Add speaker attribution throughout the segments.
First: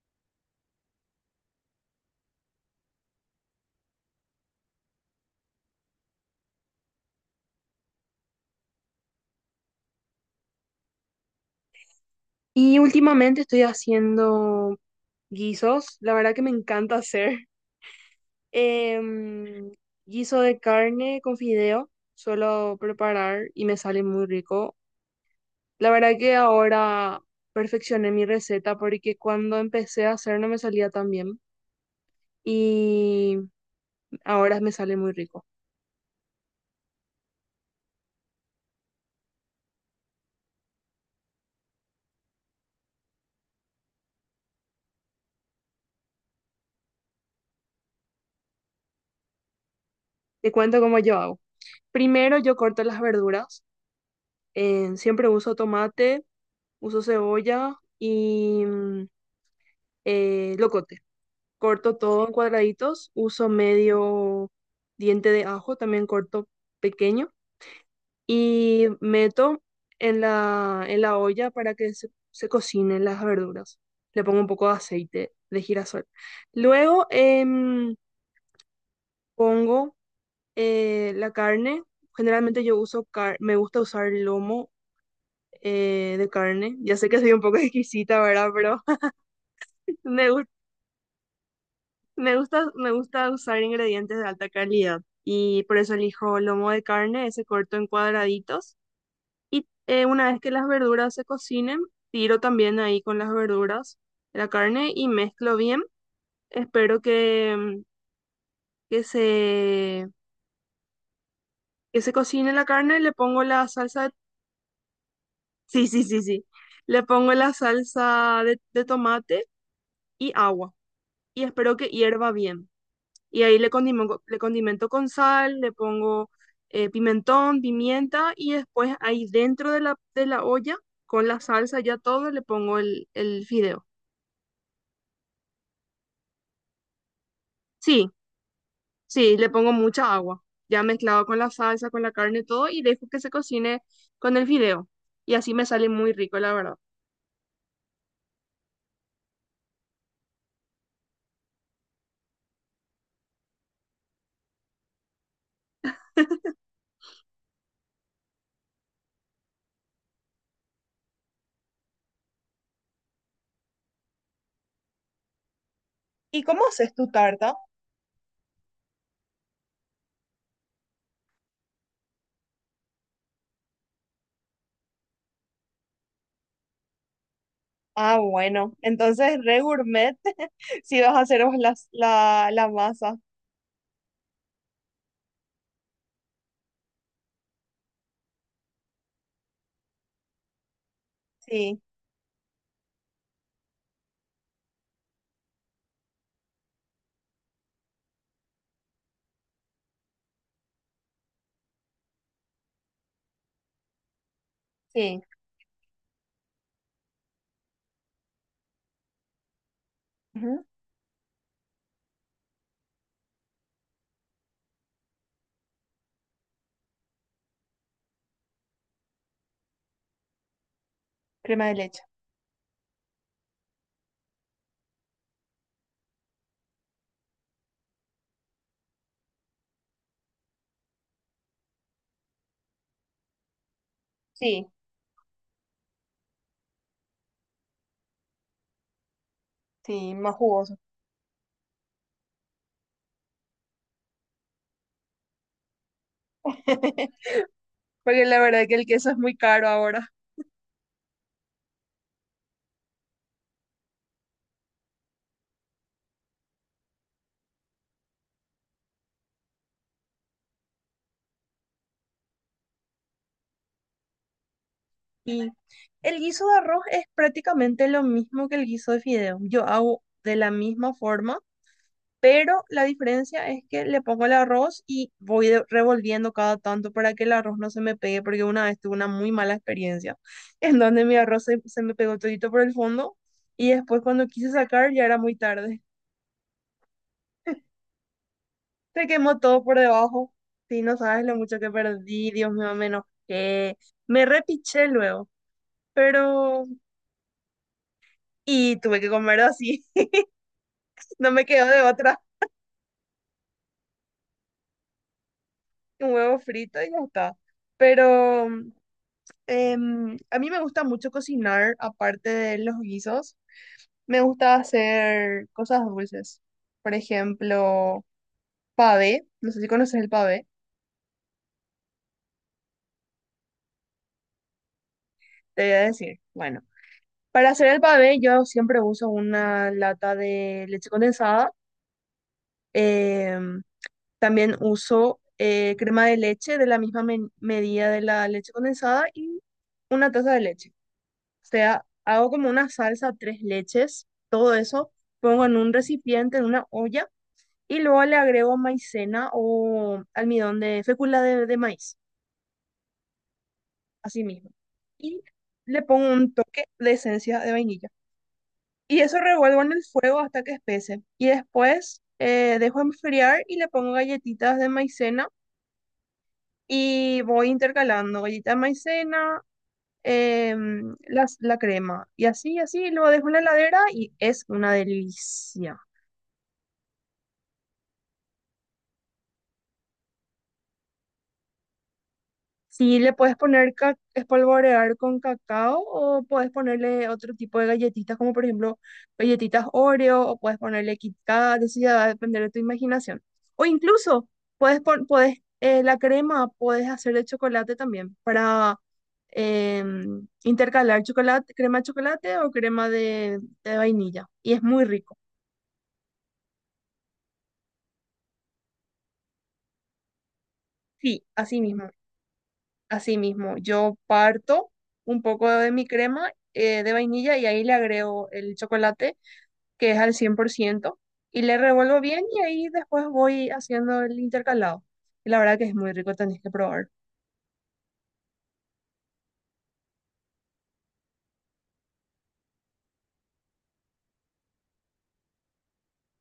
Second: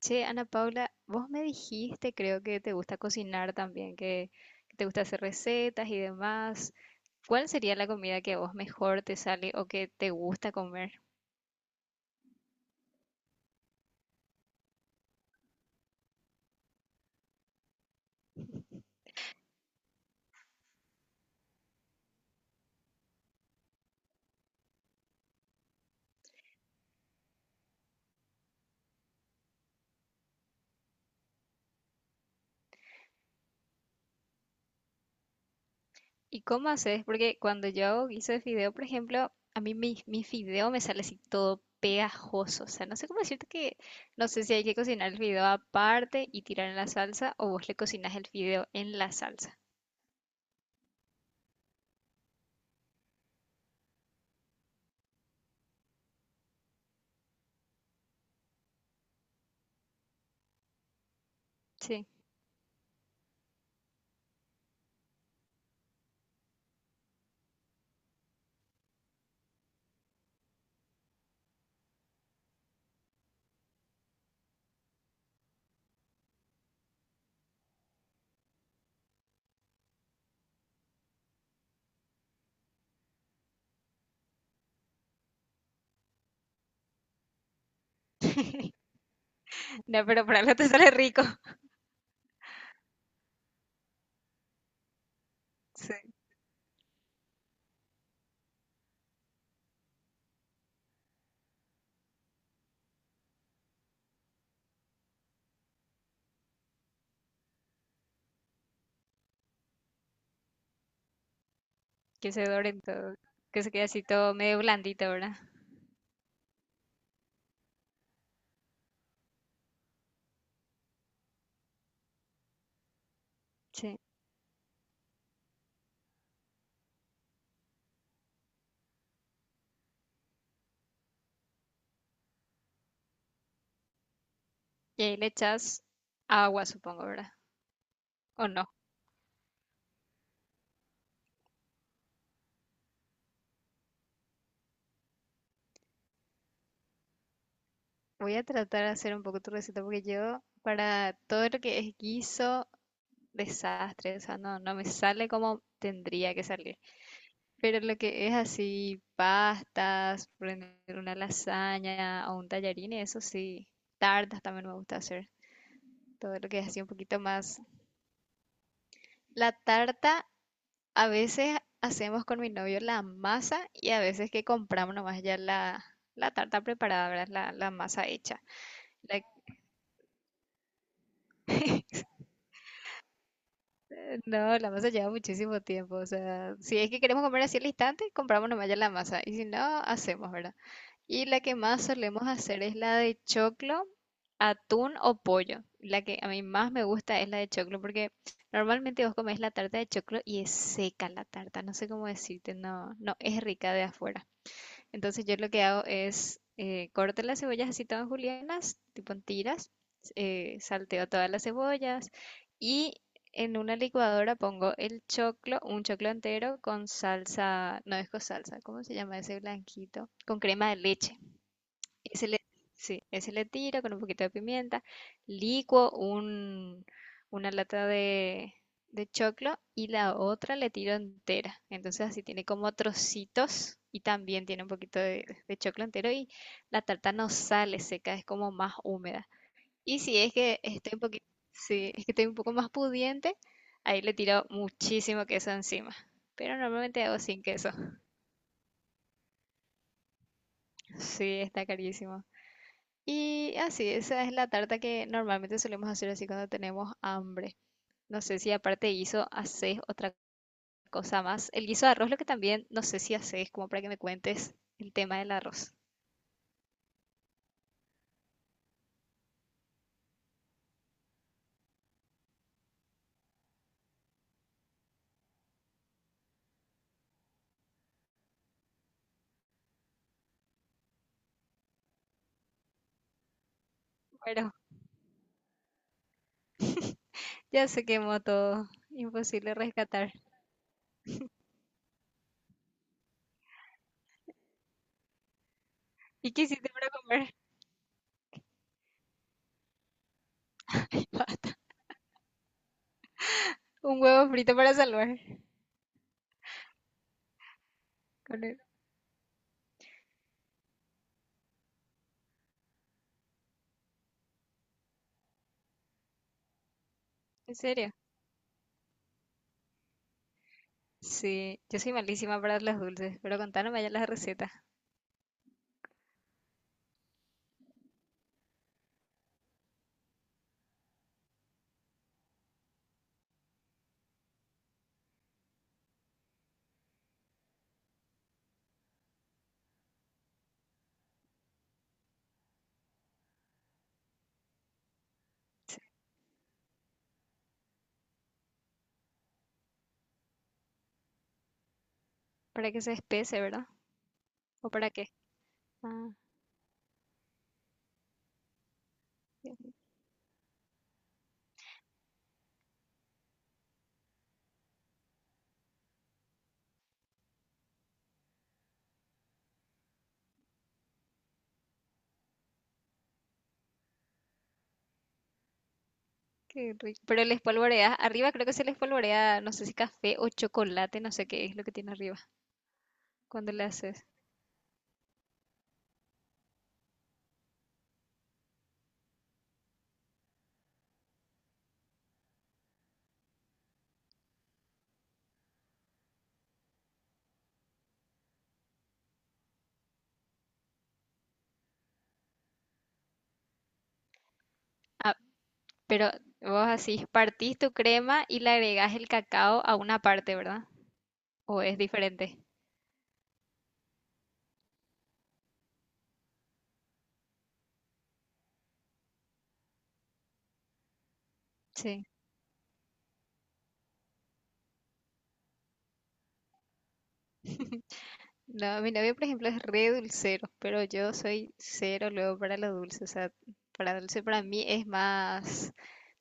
Speaker 1: Che, Ana Paula, vos me dijiste, creo que te gusta cocinar también, que te gusta hacer recetas y demás. ¿Cuál sería la comida que a vos mejor te sale o que te gusta comer?
Speaker 2: Y últimamente estoy haciendo guisos, la verdad que me encanta hacer. Em, guiso de carne con fideo, suelo preparar y me sale muy rico. La verdad que ahora perfeccioné mi receta porque cuando empecé a hacer no me salía tan bien y ahora me sale muy rico.
Speaker 1: ¿Y cómo haces? Porque cuando yo hago guiso de fideo, por ejemplo, a mí mi fideo me sale así todo pegajoso. O sea, no sé cómo decirte que, no sé si hay que cocinar el fideo aparte y tirar en la salsa o vos le cocinas el fideo en la salsa.
Speaker 2: Te cuento cómo yo hago. Primero yo corto las verduras, siempre uso tomate, uso cebolla y locote. Corto
Speaker 1: Sí.
Speaker 2: todo en cuadraditos, uso medio diente de ajo, también corto pequeño, y meto en la olla para que se cocinen las verduras. Le pongo un poco de aceite de girasol. Luego pongo la carne. Generalmente yo uso, me gusta usar lomo de carne. Ya sé que soy un poco exquisita, ¿verdad? Pero
Speaker 1: No, pero
Speaker 2: me
Speaker 1: para algo
Speaker 2: gusta.
Speaker 1: te sale rico.
Speaker 2: Me gusta, me gusta usar ingredientes de alta calidad y por eso
Speaker 1: Sí,
Speaker 2: elijo lomo de carne, ese corto en cuadraditos. Y una vez que las verduras se cocinen, tiro también ahí con las verduras la carne y mezclo bien. Espero que se, que se
Speaker 1: que se
Speaker 2: cocine la
Speaker 1: dorento,
Speaker 2: carne, le pongo
Speaker 1: que
Speaker 2: la
Speaker 1: se quede así
Speaker 2: salsa de.
Speaker 1: todo medio blandito, ¿verdad?
Speaker 2: Sí, sí, sí, sí. Le pongo la salsa de tomate y agua y espero que hierva bien. Y ahí
Speaker 1: Sí.
Speaker 2: le condimento con sal, le pongo pimentón, pimienta y después ahí dentro de la olla, con la salsa ya todo, le pongo el fideo.
Speaker 1: Y ahí le echas agua, supongo, ¿verdad?
Speaker 2: Sí,
Speaker 1: ¿O no?
Speaker 2: sí, le pongo mucha agua, ya mezclado con la salsa, con la carne, todo y dejo que se cocine con el fideo. Y así me sale muy rico, la verdad.
Speaker 1: Voy a tratar de hacer un poco tu receta porque yo para todo lo que es guiso, desastre, o sea, no me sale como tendría que salir. Pero lo que es así, pastas, poner una lasaña o un tallarín, y eso sí, tartas también me gusta hacer. Todo
Speaker 2: ¿Y
Speaker 1: lo que
Speaker 2: cómo
Speaker 1: es así un
Speaker 2: haces tu
Speaker 1: poquito
Speaker 2: tarta?
Speaker 1: más... La tarta a veces hacemos con mi novio la masa y a veces que compramos nomás ya la tarta preparada, ¿verdad? La masa
Speaker 2: Ah,
Speaker 1: hecha.
Speaker 2: bueno,
Speaker 1: La-
Speaker 2: entonces re gourmet si vas a hacer vos las- la, la masa.
Speaker 1: No, la masa lleva muchísimo tiempo. O sea, si es que queremos comer así al instante, compramos nomás ya la masa. Y si no, hacemos, ¿verdad? Y la que
Speaker 2: Sí,
Speaker 1: más solemos hacer es la de choclo, atún o pollo. La que a mí más me gusta es la de choclo porque normalmente vos comés la tarta de choclo y es seca la tarta. No sé cómo decirte, no es rica de afuera.
Speaker 2: sí.
Speaker 1: Entonces yo lo que hago es corto las cebollas así todas julianas, tipo en tiras,
Speaker 2: Ujú,
Speaker 1: salteo todas las cebollas y en una licuadora pongo el choclo, un choclo entero con salsa, no es con salsa, ¿cómo se llama ese blanquito? Con crema de leche.
Speaker 2: crema de leche.
Speaker 1: Y se le, sí, ese le tiro con un poquito de pimienta, licuo un, una lata de choclo y la otra le tiro entera. Entonces así tiene como trocitos y también tiene
Speaker 2: Sí.
Speaker 1: un poquito de choclo entero y la tarta no sale seca, es como más húmeda. Y
Speaker 2: Sí,
Speaker 1: si es
Speaker 2: más
Speaker 1: que
Speaker 2: jugoso.
Speaker 1: estoy un poquito, sí, es que estoy un poco más pudiente, ahí le tiro muchísimo queso encima. Pero normalmente hago sin queso.
Speaker 2: Porque la verdad que el queso es muy caro ahora.
Speaker 1: Sí, está carísimo. Y así, esa es la tarta que normalmente solemos hacer así cuando tenemos hambre. No sé si aparte de guiso haces otra cosa más. El guiso de arroz, lo que también no sé si haces, como para que me cuentes el tema del
Speaker 2: Y
Speaker 1: arroz.
Speaker 2: el guiso de arroz es prácticamente lo mismo que el guiso de fideo. Yo hago de la misma forma, pero la diferencia es que le pongo el arroz y voy revolviendo cada tanto para que el arroz no se me pegue, porque una vez tuve una muy mala experiencia en donde mi arroz se me pegó todito por el fondo y después cuando quise
Speaker 1: Bueno,
Speaker 2: sacar ya era muy tarde.
Speaker 1: ya se quemó todo.
Speaker 2: Se quemó
Speaker 1: Imposible
Speaker 2: todo por
Speaker 1: rescatar.
Speaker 2: debajo. Sí, no sabes lo mucho que perdí, Dios mío, me enojé. Me repiché luego,
Speaker 1: ¿Y qué
Speaker 2: pero.
Speaker 1: hiciste para comer?
Speaker 2: Y tuve que comer así,
Speaker 1: Ay,
Speaker 2: no me
Speaker 1: basta.
Speaker 2: quedó de otra.
Speaker 1: Un huevo frito para salvar.
Speaker 2: Un huevo frito y ya está.
Speaker 1: Con
Speaker 2: Pero
Speaker 1: el-
Speaker 2: a mí me gusta mucho cocinar, aparte de los guisos. Me gusta hacer cosas dulces. Por
Speaker 1: ¿En serio?
Speaker 2: ejemplo, pavé. No sé si conoces el pavé.
Speaker 1: Sí, yo soy malísima para los dulces, pero contanos ya la receta.
Speaker 2: Te voy a decir. Bueno, para hacer el pavé yo siempre uso una lata de leche condensada. Em, también uso crema de leche de la misma medida de la leche condensada y una taza de leche. O sea, hago como una salsa, tres leches, todo eso, pongo en un recipiente, en una olla, y luego le agrego maicena o almidón de fécula de maíz,
Speaker 1: ¿Para que se espese, verdad?
Speaker 2: así mismo.
Speaker 1: ¿O para qué?
Speaker 2: Y le
Speaker 1: Ah,
Speaker 2: pongo un toque de esencia de vainilla. Y eso
Speaker 1: ya.
Speaker 2: revuelvo en el fuego hasta que espese. Y después dejo enfriar y le pongo galletitas de maicena y voy intercalando galleta de maicena, la crema y así, así, lo dejo en la heladera y es una delicia.
Speaker 1: Qué rico. Pero les polvoreas, arriba creo que se les polvorea, no sé si café o chocolate, no sé qué es lo que tiene arriba
Speaker 2: Sí, le puedes
Speaker 1: cuando le
Speaker 2: poner
Speaker 1: haces.
Speaker 2: espolvorear con cacao o puedes ponerle otro tipo de galletitas, como por ejemplo galletitas Oreo o puedes ponerle Kit Kat, eso ya va a depender de tu imaginación. O incluso puedes la crema puedes hacer de chocolate también para intercalar chocolate, crema de chocolate o crema de vainilla y es muy rico.
Speaker 1: Ah, pero vos así, partís tu crema y le agregás el cacao a una parte, ¿verdad?
Speaker 2: Sí, así
Speaker 1: ¿O es
Speaker 2: mismo.
Speaker 1: diferente?
Speaker 2: Así mismo, yo parto un poco de mi crema de vainilla y ahí le agrego el chocolate, que es al 100% y le revuelvo
Speaker 1: Sí.
Speaker 2: bien y ahí después voy haciendo el intercalado. Y la verdad que es muy rico, tenés que probar.
Speaker 1: No, mi novio, por ejemplo, es re dulcero, pero yo soy cero luego para lo dulce. O sea, para dulce para mí es más,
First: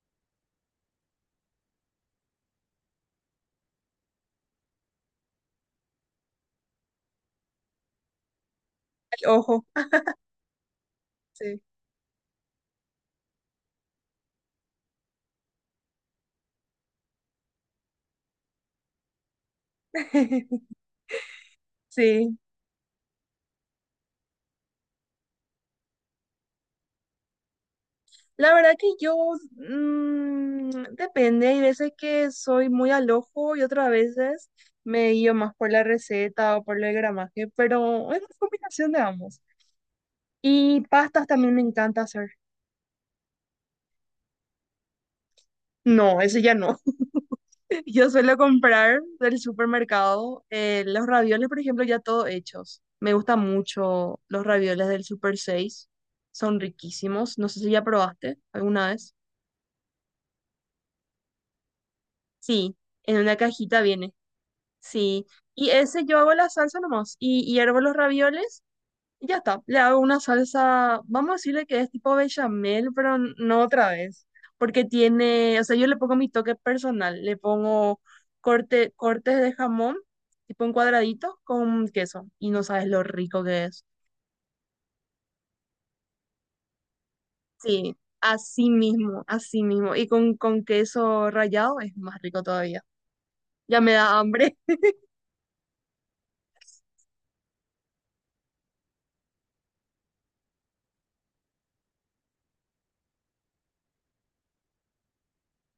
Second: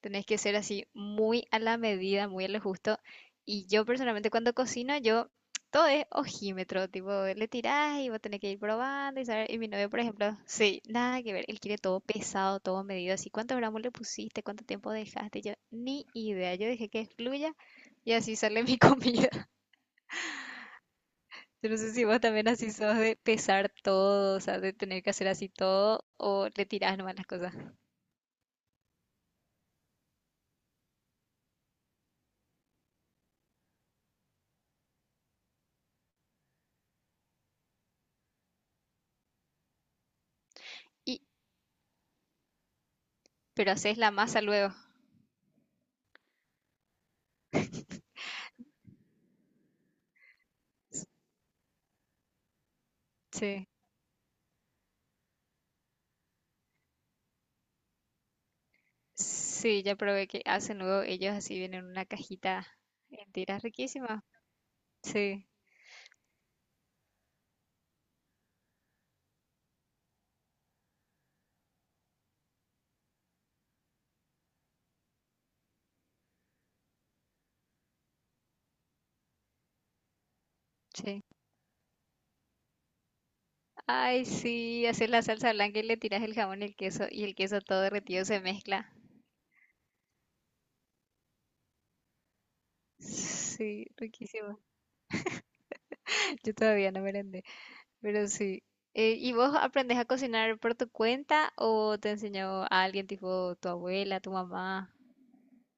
Speaker 1: tenés que ser así muy a la medida, muy a lo justo. Y yo personalmente cuando cocino, yo todo es ojímetro, tipo, le tirás y vos tenés que ir probando y
Speaker 2: Ay,
Speaker 1: saber. Y
Speaker 2: ojo,
Speaker 1: mi novio, por ejemplo, sí, nada que ver,
Speaker 2: sí.
Speaker 1: él quiere todo pesado, todo medido, así, cuántos gramos le pusiste, cuánto tiempo dejaste. Yo ni idea, yo dejé que fluya y así sale mi comida. Yo no sé si vos
Speaker 2: Sí,
Speaker 1: también así sos de pesar todo, o sea, de tener que hacer así todo, o le tirás nomás las cosas.
Speaker 2: la verdad que yo depende, hay veces que soy muy al ojo y otras veces me guío más por la receta o por el gramaje, pero es una combinación de ambos. Y
Speaker 1: Y,
Speaker 2: pastas también me encanta hacer.
Speaker 1: pero haces la masa luego.
Speaker 2: No, eso ya no. Yo suelo comprar del supermercado los ravioles, por ejemplo, ya todo hechos. Me gustan
Speaker 1: Sí.
Speaker 2: mucho los ravioles del Super 6. Son riquísimos. No sé si ya probaste alguna vez.
Speaker 1: Sí, ya probé, que hacen luego ellos, así vienen en una cajita
Speaker 2: Sí, en una
Speaker 1: entera
Speaker 2: cajita viene.
Speaker 1: riquísima.
Speaker 2: Sí.
Speaker 1: Sí,
Speaker 2: Y ese yo hago la salsa nomás. Y hiervo los ravioles. Y ya está, le hago una salsa, vamos a decirle que es tipo bechamel, pero no otra vez, porque tiene, o sea, yo le pongo mi toque personal, le pongo cortes de jamón, tipo en
Speaker 1: sí.
Speaker 2: cuadraditos, con queso, y no sabes lo rico que es.
Speaker 1: Ay, sí, haces la salsa blanca y le tiras el jamón y el queso todo
Speaker 2: Sí,
Speaker 1: derretido se mezcla.
Speaker 2: así mismo, y con, queso rallado es más rico todavía. Ya
Speaker 1: Sí,
Speaker 2: me da hambre.
Speaker 1: riquísimo. Yo todavía no merendé. Pero sí. ¿Y vos aprendes a cocinar por tu cuenta o te enseñó a alguien tipo tu abuela, tu mamá?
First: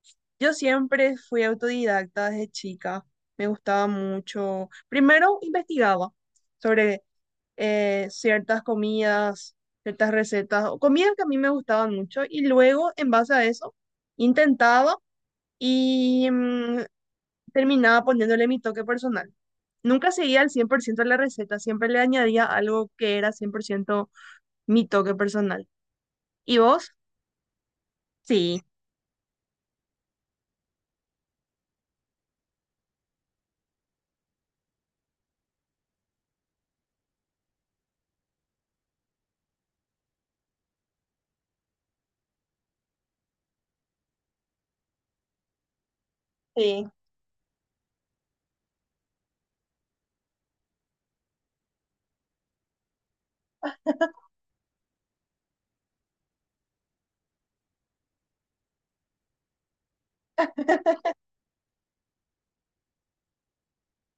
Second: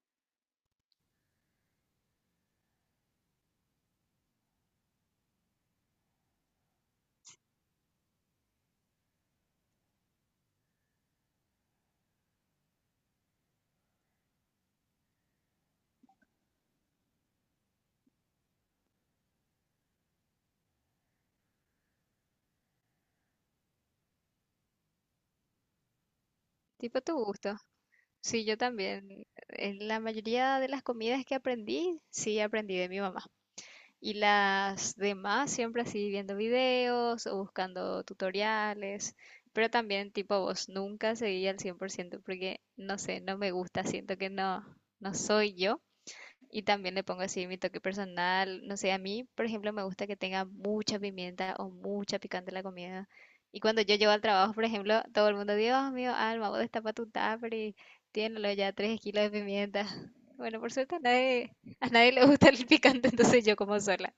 Speaker 2: Yo siempre fui autodidacta desde chica, me gustaba mucho. Primero investigaba sobre ciertas comidas, ciertas recetas, o comidas que a mí me gustaban mucho y luego en base a eso intentaba y terminaba poniéndole mi toque personal. Nunca seguía al 100% la receta, siempre le añadía algo que era 100% mi toque personal. ¿Y vos?
Speaker 1: Tipo tu gusto. Sí, yo
Speaker 2: Sí.
Speaker 1: también. En la mayoría de las comidas que aprendí, sí aprendí de mi mamá. Y las demás siempre así viendo videos o buscando tutoriales. Pero también tipo vos, nunca seguí al 100% porque no sé, no me gusta, siento que no, no soy yo. Y
Speaker 2: Sí,
Speaker 1: también le pongo así mi toque personal. No sé, a mí, por ejemplo, me gusta que tenga mucha pimienta o mucha picante la comida. Y cuando yo llego al trabajo, por ejemplo, todo el mundo, Dios mío, Alma, vos destapa tu tupper y tiénelo ya 3 kilos de pimienta. Bueno, por suerte a nadie le gusta el picante, entonces yo como sola.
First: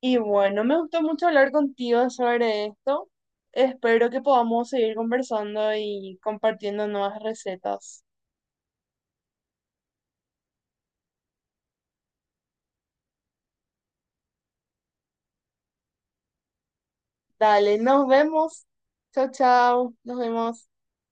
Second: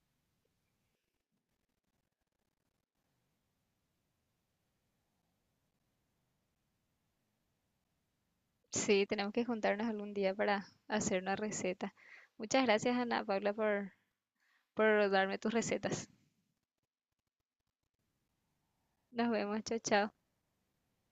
Speaker 2: y bueno, me gustó mucho hablar contigo sobre esto. Espero que podamos seguir conversando y compartiendo nuevas recetas.
Speaker 1: Sí, tenemos que juntarnos algún día para hacer una receta. Muchas gracias, Ana Paula, por darme tus recetas.
Speaker 2: Dale, nos vemos. Chao,
Speaker 1: Nos vemos, chao,
Speaker 2: chao. Nos
Speaker 1: chao.
Speaker 2: vemos.